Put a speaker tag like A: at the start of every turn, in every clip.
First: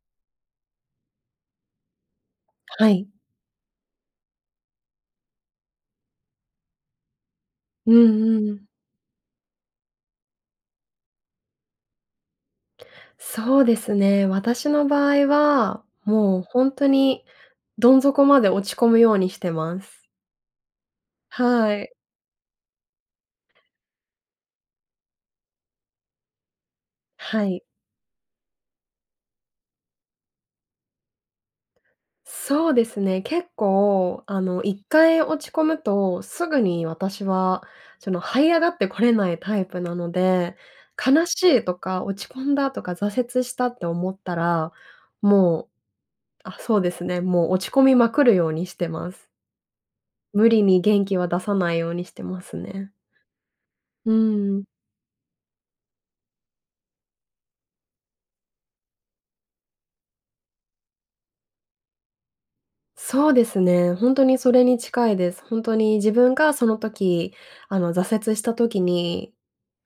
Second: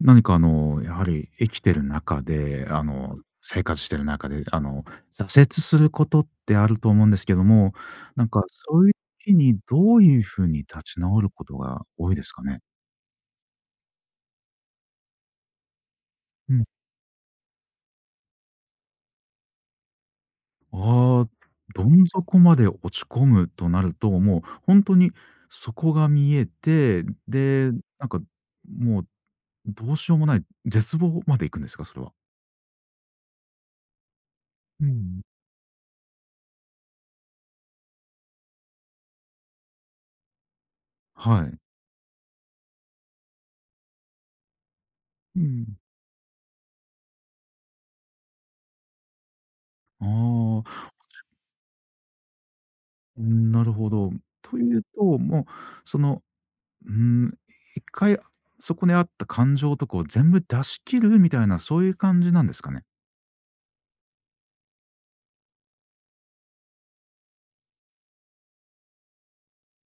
A: 何かあの、やはり生きてる中で、あ
B: はい。
A: の、生活してる中で、あの、挫折することってあると思うんですけども、
B: う
A: なんか
B: んうん。
A: そういう時にどういう風に立ち直ることが多いですかね？
B: そうですね、私の場合は、もう、
A: う
B: ほ
A: ん。
B: んとにどん底まで落ち込むようにしてます。
A: ああ、
B: は
A: ど
B: い。
A: ん底まで落ち込むとなると、もう、ほんとに底が見えて、
B: はい。
A: で、なんか、もう、どうしようもない絶望まで行くんですか？それは。
B: そうですね、結構あの、いっ
A: う
B: かい
A: ん。
B: 落ち込むとすぐに私は、その、這い上がってこれないタイプなので、悲
A: は
B: し
A: い。
B: いとか落ち込んだとか挫折したって思ったら、
A: う
B: もう
A: ん。
B: あ、そうですね、もう落ち込みまくるようにしてます。
A: ああ。
B: 無理
A: お
B: に元気
A: ち
B: は出さないようにしてますね。
A: うん、なるほど。
B: う
A: と
B: ん。
A: いうと、もう、その、うーん、1回、あそこにあった感情とかを全部出し切るみたいなそういう感じなんですかね？
B: そうですね、ほんとにそれに近いです。本当に自分がその時、あの、挫折した時に、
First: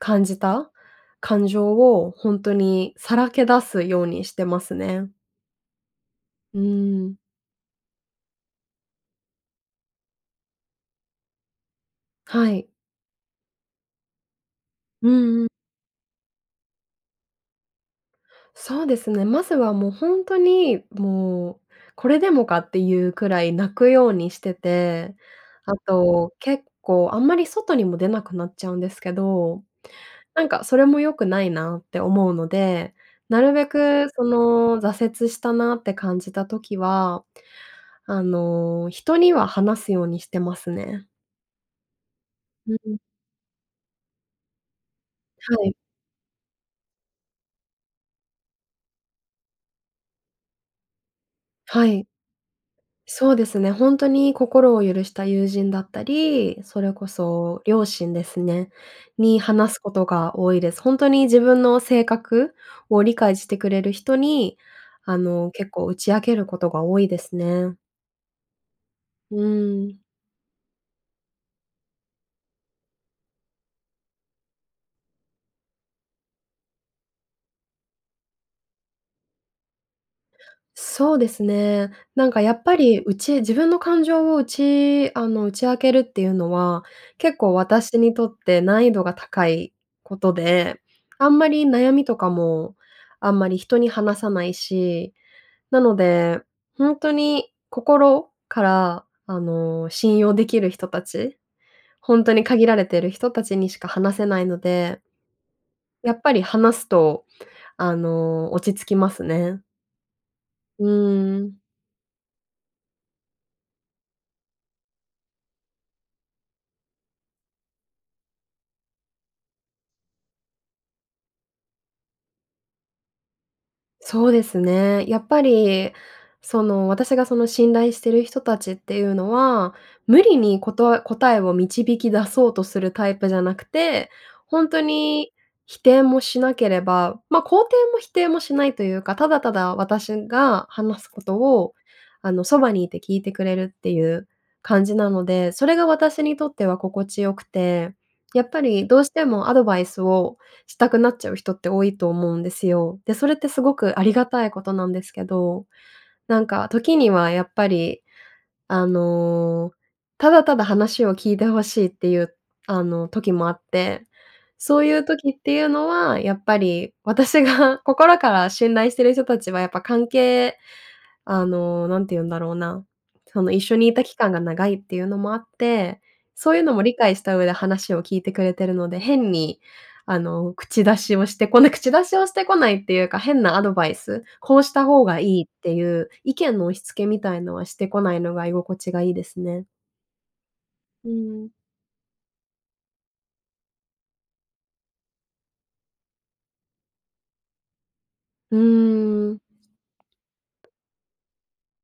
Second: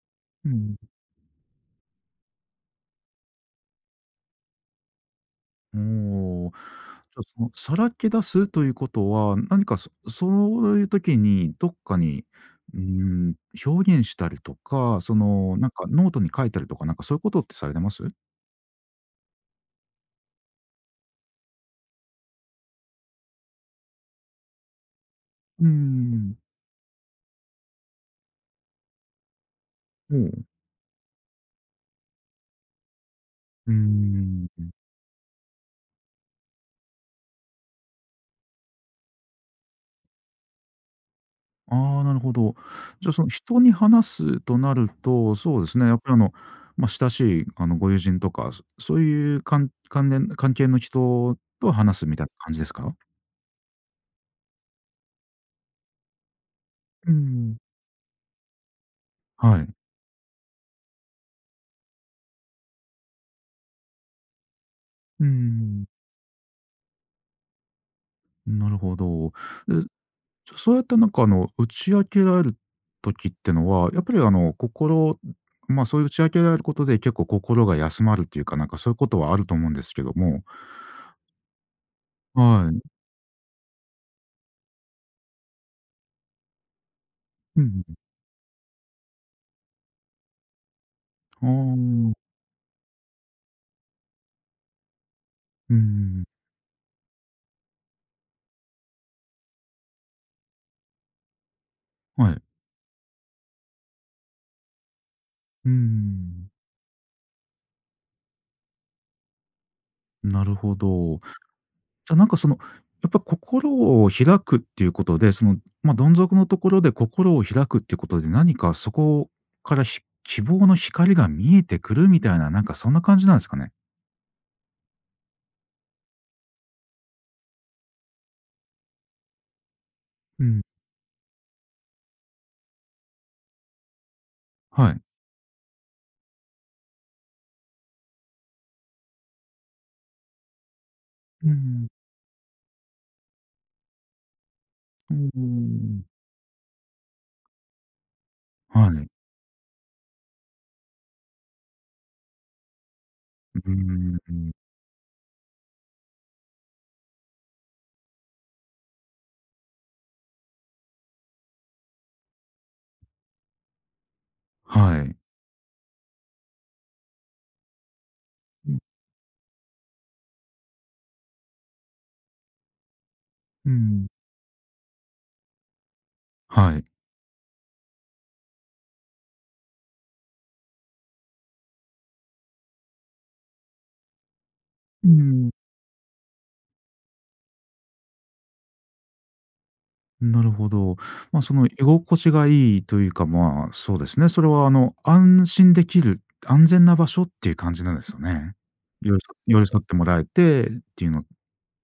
B: 感じ
A: う
B: た
A: ん。
B: 感情をほんとにさらけ出すようにしてますね。
A: うーん、お、じ
B: うーん。
A: ゃあ、そのさらけ出すということは、何か、そそういう時にどっかに、
B: はい。
A: うーん、表現したりとか、
B: う
A: そ
B: んうん。
A: のなんかノートに書いたりとか、なんかそういう事ってされてます？
B: そうですね、まずはもうほんとに、もうこれでもかっていうくらい泣くようにしてて、
A: うー
B: あと、
A: ん。
B: 結構あんまり外にも出なくなっちゃうんですけど、
A: ほお。
B: なんかそれも良くないなって思うので、なるべ
A: うー
B: く、そ
A: ん、うん。
B: の、挫折したなって感じた時は、あの、人には話すようにしてますね。
A: あ、なるほど。
B: うんうん。
A: じゃあ、その人に話すとなると、
B: は
A: そうで
B: い。
A: すね、やっぱり、あの、まあ、親しい、あの、ご友人とか、そそう言う関関連関係の人と
B: は
A: 話
B: い。
A: すみたいな感じですか？
B: そうですね、ほんとに心を許した友人だったり、それこ
A: うーん。
B: そ両親ですね、に
A: はい。
B: 話すことが多いです。ほんとに自分の性格を理解してくれる人に、あ
A: うー
B: の、結構
A: ん。
B: 打ち明けることが多いですね。
A: なるほど。
B: う
A: で
B: ーん。
A: じゃ、そうやってなんかあの、打ち明けられる時ってのは、やっぱりあの心、ん、ま、そういう打ち明けられることで結構心が休まるっていうかなんかそういうことはあると思うんですけども。
B: そうですね。なんかやっ
A: は
B: ぱ
A: い。
B: り、打ち自分の感情を打ちあの、打ち明けるっていうのは、結構
A: うんうんうん。
B: 私にとって難易度が高いことで、あん
A: あ
B: まり悩み
A: あ。
B: とかも、あんまり人に話さないし、
A: うん
B: な
A: うんう
B: の
A: ん。
B: で、ほんとに心？から、あの、信用できる人たち、ほん
A: は
B: と
A: い。
B: に限られてる人たちにしか話せないので。
A: うー
B: やっぱり
A: ん。
B: 話すと、あの、落ち着きますね。
A: なるほ
B: う
A: ど。
B: ーん。
A: じゃ、なんかその、やっぱ心を開くっていうことで、その、ま、どん底のところで心を開くってことで何かそこから、ひ希望の光が見えてくるみたいな、なんかそんな感じなんすかね？
B: そうですね。やっぱり、その、私がその信頼してる人たちっていうのは、無理
A: うん。
B: にことえ答えを導き出そうとするタイプじゃなくて、ほんと
A: はい。
B: に否定もしなければ、ま、肯定も否定もしないというか、ただただ私が話すこと
A: うー
B: を、
A: ん。
B: あの、そばにいて聞いてくれるっていう感じな
A: うん、
B: の
A: うー
B: で、それが
A: ん。
B: 私にとっては心地よくて。やっぱり
A: は
B: どう
A: い。
B: してもアドバイスをしたくなっちゃう人って多いと思うんですよ。で、それって
A: う
B: す
A: ー
B: ごくあり
A: ん、
B: が
A: う
B: たい
A: ん。
B: ことなんですけど、なんか時にはやっぱり、あの、ただただ話を聞いて欲しいっていう、あの、時もあって、そうい
A: は
B: う
A: い。
B: 時っていうのはやっぱり私が心から
A: う
B: 信
A: ん。
B: 頼してる人たちはやっぱ関係あの、何て言うんだろうな、その一
A: うー
B: 緒にいた
A: ん。
B: 期間が長いっていうのもあって、そういう
A: は
B: のも
A: い。
B: 理解した上で話を聞いてくれてるので変に、あの、口出しをしてこない口出しをしてこないっていうか、変なアドバイス、こうした方
A: うー
B: がいいっ
A: ん。
B: ていう意見の押し付けみたいのはしてこないのが居心地がいいですね。
A: う、なるほど。
B: う
A: ま、
B: ん。
A: その、居心地がいいというか、まあ、そうですね、それは、あの安心できる、安全な場所っていう感じなんですよね。
B: う
A: 寄り
B: ー
A: 添
B: ん。
A: 寄り添ってもらえて、ていうの、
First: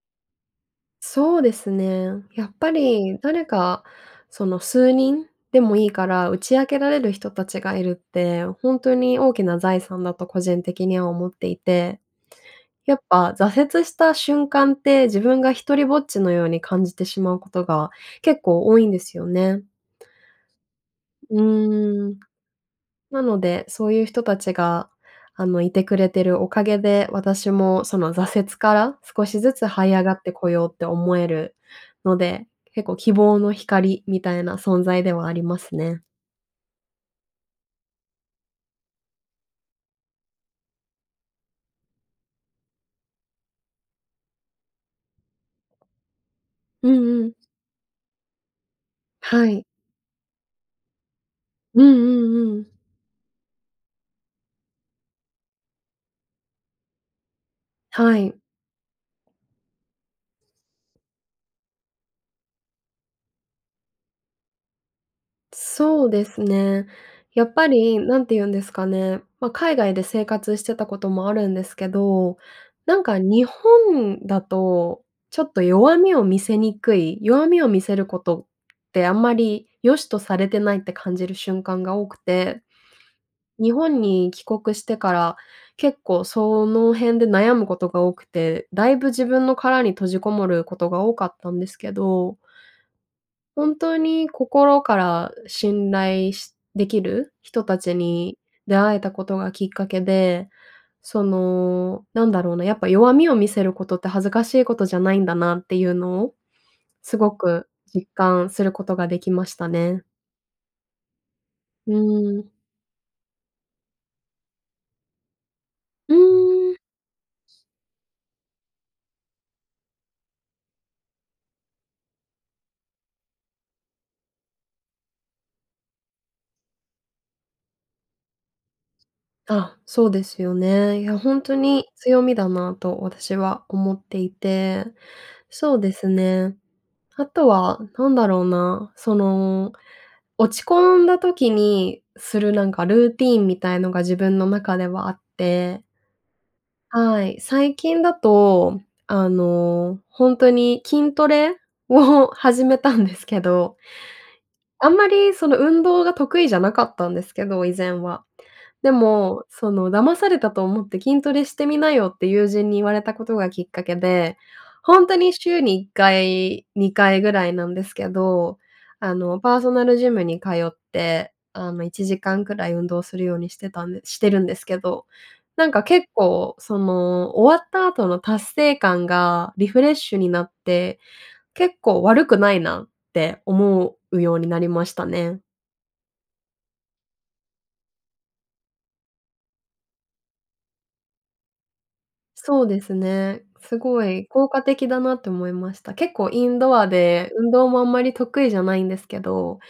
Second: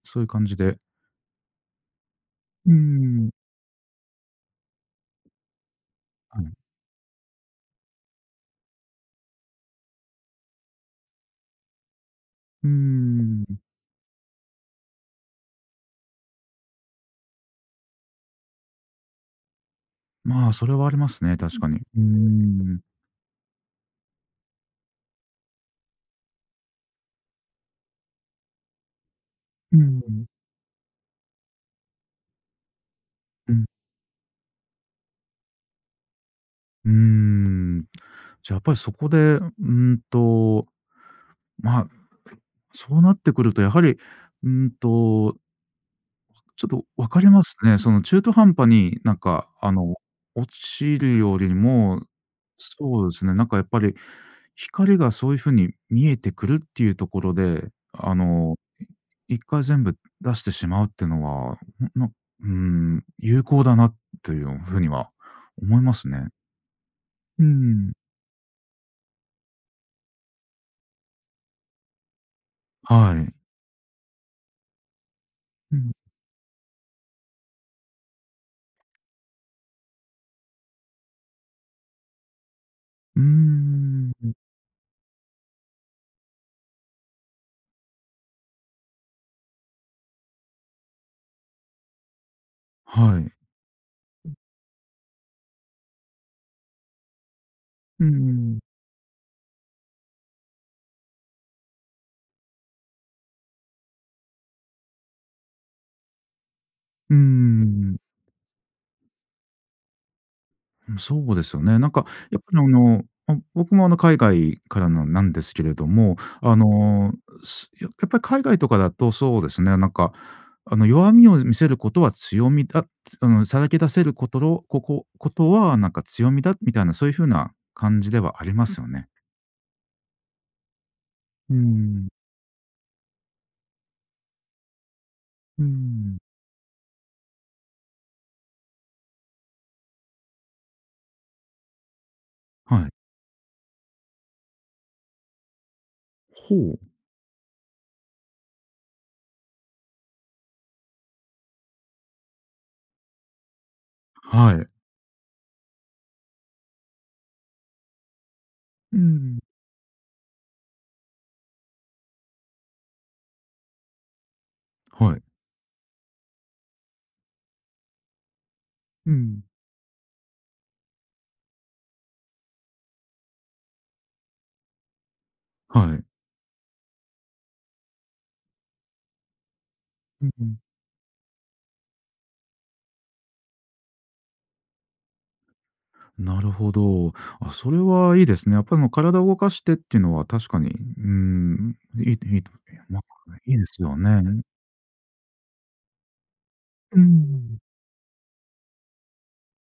A: そういう感じで
B: そうですね。やっぱ
A: う
B: り
A: ん。
B: 誰か、その数人でもいいから打
A: うん。
B: ち明けられる人たちがいるって、ほんとに大きな財産だと個人的には思っていて。
A: う
B: やっぱ
A: ーん。
B: 挫折した瞬間って、自分が一人ぼっちのように感じてしまうことが結構多いんですよね。
A: まあ、それはありますね、
B: う
A: 確かに。うー
B: ーん、
A: ん。
B: なので、そういう人たちが、あの、いてくれてるおかげで、私もその挫折から少しずつ
A: うん
B: 這い上
A: う
B: がっ
A: ん。
B: てこようって思えるので、結構、希望
A: う
B: の
A: ん。
B: 光みたいな存在ではありますね。
A: うーん、じゃ、やっぱりそこで、うんと、まあ、そうなってくると、やはり、うんとちょっと
B: う
A: 分か
B: んう
A: り
B: ん。
A: ますね。その中途半端に、なん
B: は
A: か、
B: い。
A: あの、落ちるより
B: うんう
A: も、
B: んうん。
A: そうですね、なんかやっぱり光がそういうふうに見えてくるっていうところで、あ
B: はい。
A: の、い1回全部出してしまうってのは、うう、の、うーん、有効だなというふうには思いま
B: そ
A: す
B: うで
A: ね。
B: すね。や
A: う
B: っぱ
A: ん。
B: り、なんて言うんですかね、まあ、海外で生活してたこともあるんですけど、なん
A: は
B: か、
A: い。
B: 日本だと、ちょっと
A: うん。
B: 弱みを見せにくい、弱みを見せることってあんまり良しとされてないって感じる瞬間が多くて、
A: うー
B: 日本
A: ん、
B: に
A: ん。
B: 帰国してから、結構その辺で悩むことが多くて、大分、自分の殻に閉じこもることが多かったんですけど
A: はい。
B: 本当に
A: うん。
B: 心から信頼しできる人達
A: うー
B: に
A: ん。
B: 出会えたことがきっかけで、その、なんだろうな、やっぱ弱みを見せることって恥ずかしいことじゃないんだなっていうのを、
A: う
B: す
A: ー
B: ごく
A: ん。
B: 実感することができましたね。
A: うん、そうですよね。なん
B: う
A: かや
B: ー
A: っぱ
B: ん。
A: りあの、ま、僕もあの海外からのなんですけれど
B: う
A: も、あ
B: ーん。
A: の、うすややっぱり海外とかだとそうですね、なんか、あの弱みを見せることは強みだ、つうーん、さらけ出せることろここことはなんか強みだ、みたいなそういう風な感じではありますよね。
B: あ、そうですよね。いや、ほんと
A: うー
B: に
A: ん。
B: 強みだなと私は思っていて、
A: うー
B: そうです
A: ん。
B: ね。あとは何だろうな、その、落ち込んだ時にするなん
A: は
B: か
A: い。
B: ルーティンみたいのが自分の中ではあって。
A: ほお。
B: はい、最近だと、あの、ほんとに筋トレを始めたんですけど、
A: はい。
B: あんまりその、運動が得意じゃなかったんですけど以前は、で
A: うーん。
B: も、その「騙されたと思って筋トレしてみなよ」って友人に言われたことがきっかけで、本
A: は
B: 当
A: い。
B: に週に1回、2回ぐらいなんですけど、
A: う
B: あの、
A: ん。
B: パーソナルジムに通って、あの、1時間くらい運動するようにしてたんでしてるんですけど、なんか
A: はい。
B: 結構その、終わった後の達成感がリフレッシュ
A: う
B: に
A: う
B: なっ
A: ん。
B: て、結構悪くないなって思うようになりましたね。
A: なるほど。あ、それはいいですね。やっぱりあの、体を動かしてっていうのは確かに、ううーん、いいと-いいと、
B: そう
A: い
B: で
A: や、
B: す
A: まあ、
B: ね。
A: いいで
B: す
A: すよ
B: ごい
A: ね。
B: 効果的だなって思いました。結構インドア
A: うー
B: で運
A: ん。
B: 動もあんまり得意じゃないんですけど、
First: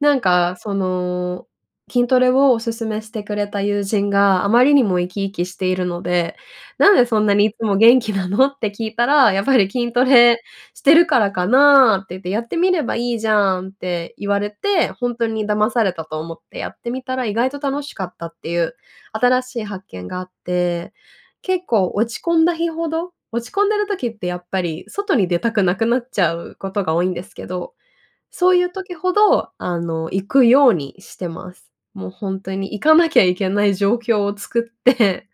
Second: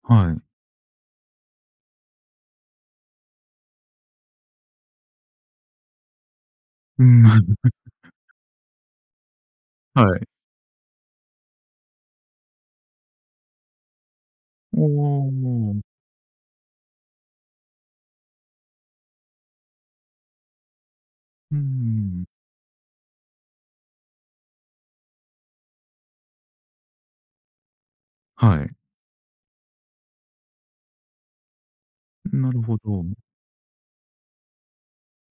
B: なん
A: はい。
B: かその、筋トレをお勧めしてくれた友人があまりにも生き生きしているので「なん
A: う
B: で
A: ー
B: そんなにい
A: ん。
B: つも元気な の？」って聞いたら「やっぱり筋ト
A: はい。
B: レしてるからかな」って言って「やってみればいいじゃん」って言われて、
A: お
B: ほんとに騙
A: あ、ああ、あ。
B: されたと思ってやってみたら意外と楽しかったっていう、新しい発見があって、
A: うんうん
B: 結構落
A: う
B: ち
A: ん。
B: 込んだ日ほど、落ち込んでる時ってやっぱり外に出たくなくなっちゃうことが多いんですけど、そうい
A: は
B: う
A: い。
B: 時ほど、あの、行くようにしてます。もう
A: う
B: 本
A: ん、な
B: 当
A: る
B: に
A: ほ
B: 行か
A: ど。
B: なきゃいけない状況を作って、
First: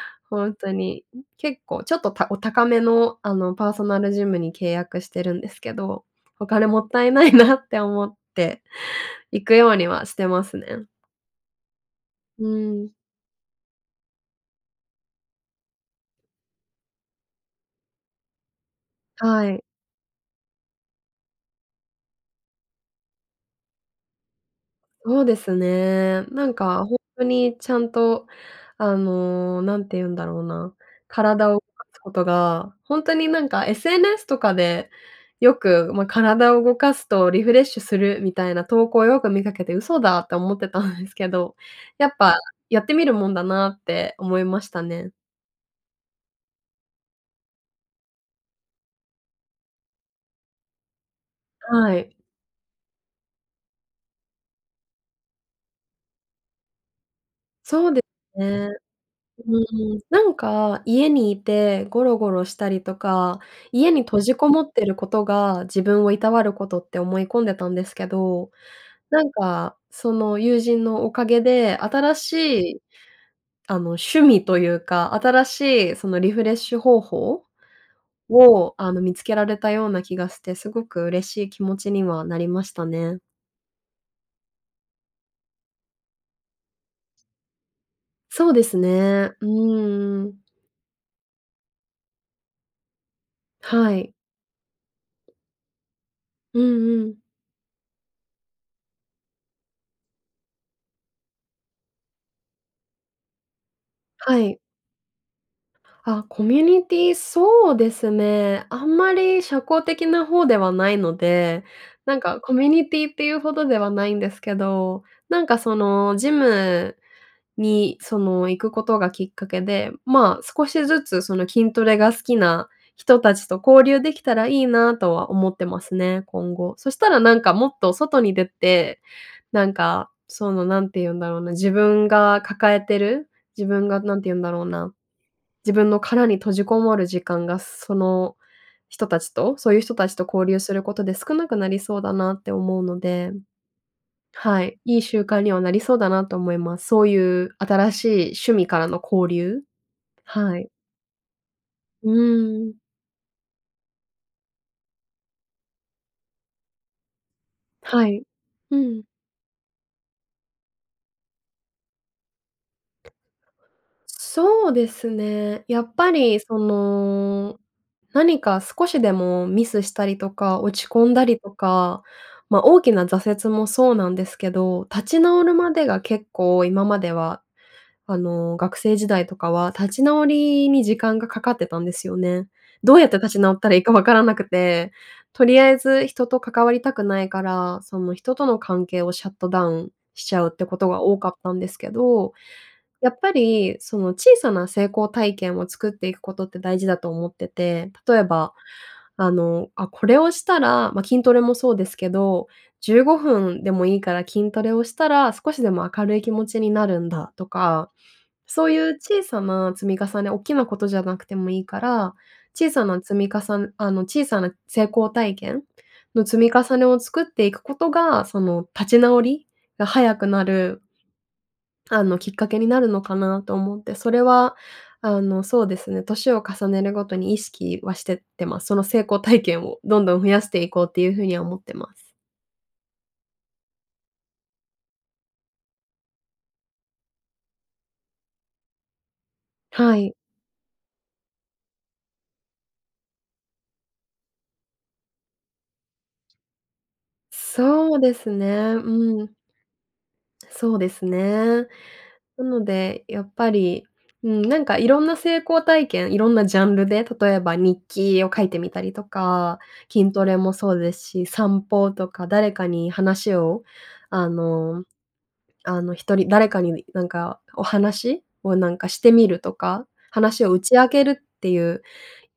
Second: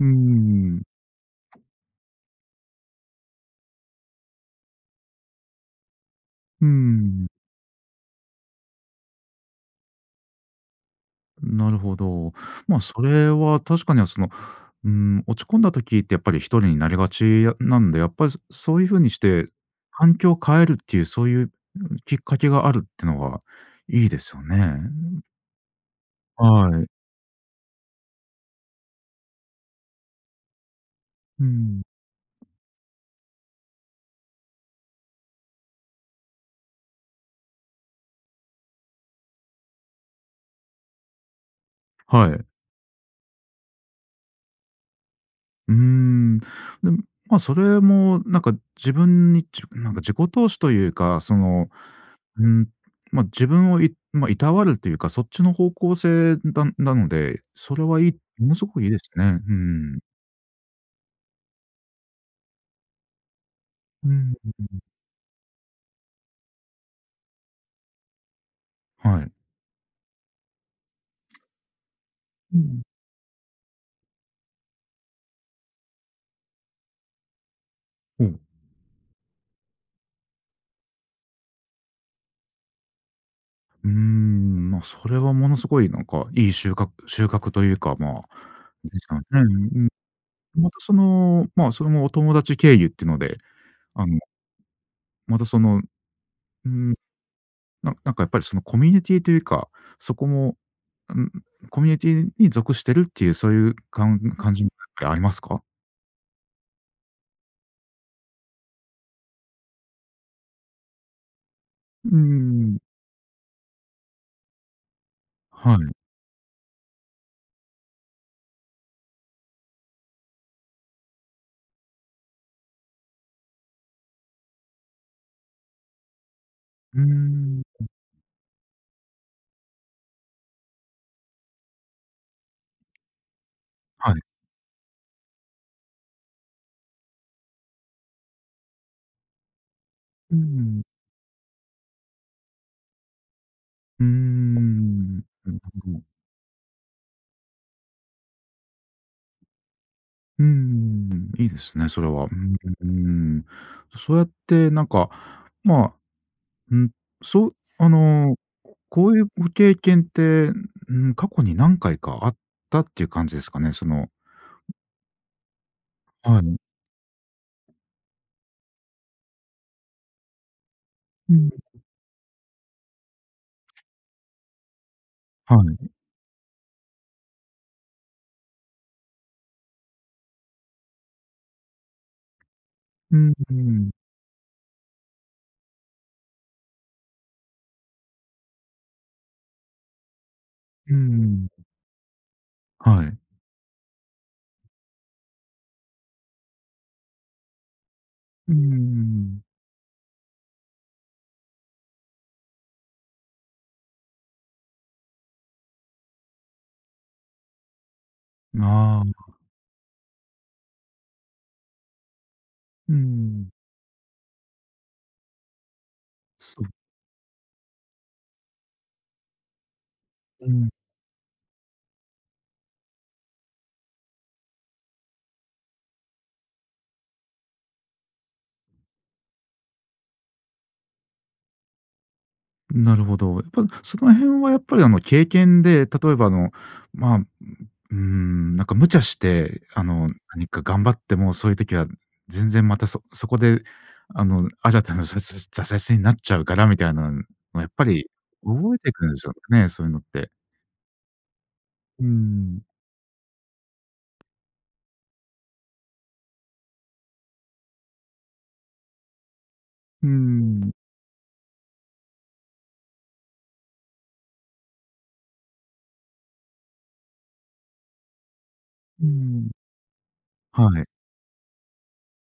A: う
B: ほんと
A: ーん。
B: に、ん、結構ちょっと、たお高めの、あの、パーソナルジムに契約してるんですけど、お
A: う
B: 金
A: ー
B: もったいな
A: ん。
B: いなって思って行くようにはしてますね。
A: ん、なるほど。
B: う
A: まあ、
B: ーん。
A: それは確かにはその、うーん、落ち込んだ時って、やっぱり一人になりがちあなんで、やっぱりそそういう風にして
B: はい。
A: 環境を変えるっていう、そういう、ん、きっかけがあるってのがいいですよね、
B: そ
A: ん。
B: うですね。なん
A: は
B: か
A: い。
B: 本当にちゃんと、あの、何て言うんだろうな、
A: う
B: 体を動
A: ん。
B: かすことが、本当になんか SNS とかで、よく、まあ、体を動かすとリフレッシュするみたいな投稿をよく見かけて嘘だと思ってたんですけど、やっ
A: は
B: ぱ、
A: い。
B: やってみるもんだなって思いましたね。
A: うーん。でも、ま、それもなんか自分に、じなんか自己投資というか、その、
B: はい。
A: うん、ま、自分をいま、労わるというか、そっちの方向性だなので、それ
B: そうで
A: はいい、
B: す
A: ものす
B: ね。
A: ごくいいですね。う
B: う
A: ー
B: ー
A: ん。
B: ん、なんか家にいてゴロゴロしたりとか、家に
A: うーん、
B: 閉じ
A: う
B: こ
A: んう
B: も
A: ん
B: っ
A: うん。
B: てることが、自分を労わる事って思い込んでたんですけど、
A: は
B: な
A: い。
B: んか、その友人のおかげで新し
A: う
B: い、
A: ん。
B: あの、趣味というか、新しいそのリフレッシュ方法、
A: ほお。
B: を、あの、見つけられたような気がして、すごく嬉しい気持ちにはなりましたね。
A: うーん、ま、それはものすごいなんか良いしゅうか収穫というか、まあ、な
B: そうです
A: じすかん
B: ね。
A: う
B: う
A: んうんう
B: ーん。
A: ん。またその、まあ、それもお友達経由ってので、
B: は
A: あ
B: い。
A: のまた、その
B: う
A: うん。
B: んうん。
A: ななんかやっぱりそのコミュニティというか、そこも、うん、コミュニティに属してるっていうそういうかん
B: は
A: 感
B: い。
A: じってありますか？
B: あ、コミュニティ、そうですね。あんまり社交的な方ではないので、
A: う
B: な
A: ー
B: んかコミュ
A: ん。
B: ニティっていうほどではないんですけど、なんかそ
A: はい。
B: の、ジムにその行くことがきっかけで、ま、少しずつその、筋トレが好きな人達と交流できたらいいなとは思ってますね、今後。そし
A: うー
B: たらなんか
A: ん、
B: もっ
A: ん。
B: と外に出て、なんか、その、何て言うんだろうな、自分が抱えてる、自分が
A: はい。
B: 何て言うんだろうな。自分の殻に閉じこもる時間がその人たちと、そういう人たちと
A: うんう
B: 交流す
A: ん、
B: る
A: ん。
B: ことで少なくなりそうだなって思うので。
A: うー
B: はい、いい
A: ん、
B: 習
A: な
B: 慣に
A: る
B: はなり
A: ほ
B: そう
A: ど。
B: だなと思います。そういう新しい趣味からの交流？
A: うー
B: はい。
A: ん、いいですね、そ
B: う
A: れは。うん、う
B: ーん。
A: うーん、そうやってなんか、まあ、うん、そう、あ
B: はい、
A: の、
B: う
A: こ
B: ん。
A: こういうご経験って、ん、過去に何回かあったっていう感じですかね。そのん。
B: そうですね。やっぱり
A: はい。
B: その、何か少しでもミスしたりとか、落ち込んだ
A: う
B: りと
A: ん。
B: か、ま、大きな挫折もそうなんですけど、立ち直る
A: は
B: まで
A: い。
B: が結構今までは、あの学生時代とかは立ち直りに時間がかかってたんですよね。どうやっ
A: う
B: て
A: ん、
B: 立
A: ん、う
B: ち
A: ー
B: 直ったらいい
A: ん。
B: か分からなくて、とりあえず人と関わりたくないから、その人との関係をシャットダウンしちゃうってこと
A: う
B: が多かっ
A: ん。
B: たんですけど、
A: は
B: やっ
A: い。
B: ぱり、その小さな成功体験を作っていくことって大事だと思ってて、例え
A: う
B: ば、
A: ー
B: あ
A: ん。
B: の、あ、これをしたら、ま、筋トレもそうですけど、15分でもいいから筋トレをしたら少しでも明るい気持ちになるんだとか、そういう
A: なあ。
B: 小さな積み重ね、おっきなことじゃなくてもいいから、小さ
A: うー
B: な積みか
A: ん。
B: さあの小さな成功体験の積み
A: そう。
B: 重ねを作っていくことが、その立ち直りが早くな
A: うん。
B: るあの、きっかけになるのかなと思って、それはあのそうですね、年を重ねるごとに意識はしてってます。その成功体験をどんどん増やしていこうっていう風には思ってます。
A: なるほど。やっぱ、その辺はやっぱりあの経験で、例えばあの、ま、うんうーん、なんか無茶して、あ
B: は
A: の、
B: い。
A: 何か頑張ってもそういう時は全然またそそこで、あの、新たなざせ挫折になっちゃうからみたいなのん、もう、やっぱ
B: そう
A: り
B: ですね、
A: 覚えてくん
B: う
A: すよ
B: ん。
A: ね、そういうのって。
B: そうですね。
A: うー
B: な
A: ん。
B: のでやっぱり、うん、なんかいろんな成功体験、いろんなジャンルで例えば日記を書いてみたりとか、
A: うー
B: 筋トレも
A: ん。
B: そうですし、散歩とか誰かに話を、あのあの、人に誰かになんかお話をなんかし
A: うー
B: てみる
A: ん。
B: とか、話を打
A: は
B: ち
A: い。
B: 明けるっていう、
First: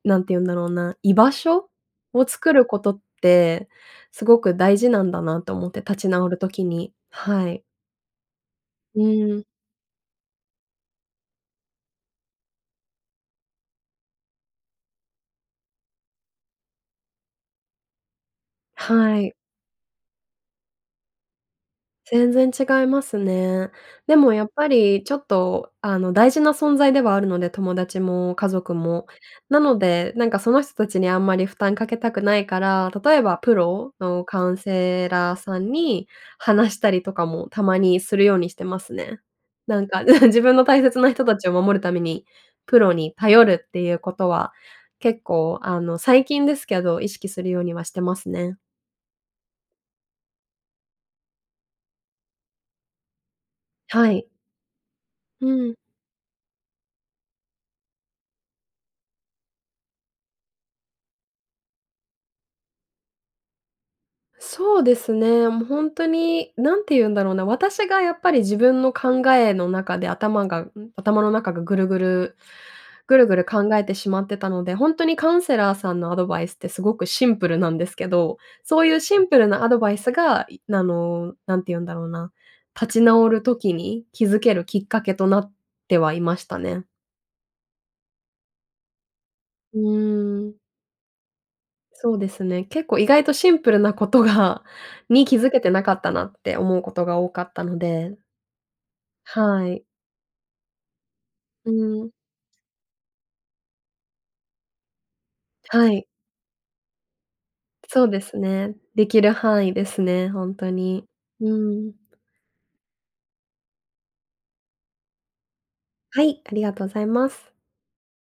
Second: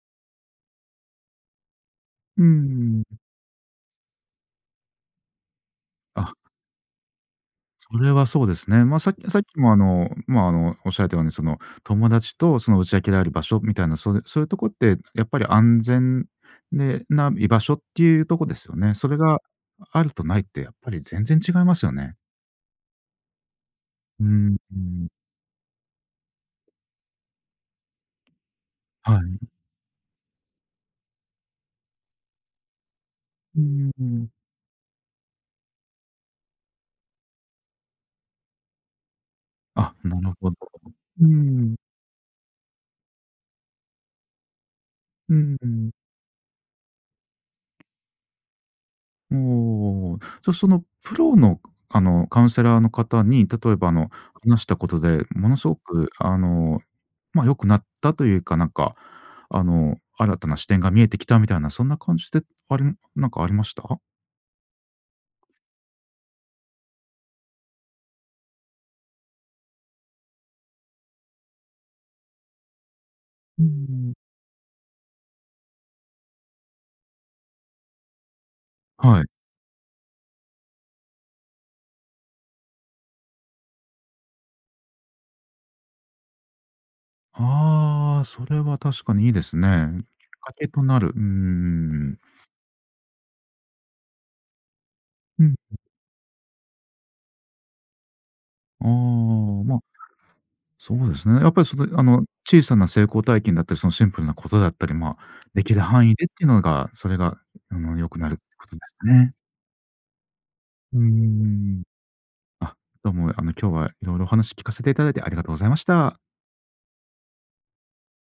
B: 何て言うんだろうな、居場所を
A: うー
B: 作ることっ
A: ん、ん
B: てすごく大事なんだなと思って、立ち直
A: あ。
B: る時に。はい。
A: それはそうですね。
B: う
A: ま、さっき
B: ー
A: さっ
B: ん。
A: きも、あの、ま、あの、おっしゃられたようにその友達とその打ち明けられる場所みたいな、そうそういうとこってやっぱり安全で、なん居場所っていうとこですよね。それ
B: はい。
A: があるとないってやっぱり全然違いますよね。
B: 全然違いますね。で
A: う
B: もやっ
A: ん
B: ぱ
A: う
B: り
A: ん。
B: ちょっと、あの、大事な存在ではあるので、友達も家族も。
A: はい。
B: なので、なんかその人たちにあんまり負担かけたくないから、例えばプ
A: うん
B: ロ
A: う
B: の
A: ん。
B: カウンセラーさんに話したりとかもたまにするようにしてますね。なん
A: あ、
B: か、う
A: な
B: ん、
A: る
B: 自
A: ほ
B: 分
A: ど。
B: の大切な
A: う
B: 人
A: ー
B: たちを
A: ん。
B: 守るために、プロに頼るっていうことは、結
A: うん
B: 構、
A: う
B: あ
A: ん。
B: の、最近ですけど、意識するようにはしてますね。
A: うおおおお。じゃそのプロのくあのカウンセラーの方に、例えばあの
B: はい。
A: 話したことで、
B: う
A: ものす
B: ん。
A: ごく、あの、ま、良くなったというか、なんか、あの新たな視点が見えてきたみたいなそんな感じで、ありなんかありました？
B: そうですね、もうほんとに何て言うんだろうな。私がやっぱり自分の考えの中で頭が、ん？頭の中がぐるぐるぐるぐる
A: うんう
B: 考えてし
A: ん。
B: まってたので、ほんとにカウンセラーさんのアドバイスってすごくシンプルなんですけど、そういうシ
A: はい。
B: ンプルなアドバイスが、いなの、何て言うんだろうな、立ち直る時に、気付けるきっかけとなってはいましたね。
A: ああ、それは確かにいいです
B: う
A: ね。きっ
B: ー
A: か
B: ん。
A: けとなる。うんうんうんう
B: そ
A: ん。
B: うですね、結構意外とシンプルなことがに気
A: うん
B: 付
A: う
B: けて
A: ん。
B: なかったなって思うことが多かったので。
A: ああ、
B: は
A: ま、
B: い。
A: そうですね。やっぱり
B: う
A: そであ
B: ん。
A: の、小さな成功体験だったり、そのシンプルなことだったり、ま、出来る
B: はい。
A: 範囲でっていうのが、それがあの
B: そ
A: 良
B: う
A: く
B: で
A: なるっ
B: す
A: てこ
B: ね。
A: とです
B: 出来る
A: ね。
B: 範囲ですね、ほんと
A: うんう
B: に。
A: んうんう
B: う
A: ん。
B: ん。
A: あ、どうも、あの今日は、色々お話聞かせていただいてありがとうございました。
B: はい、ありがとうございます。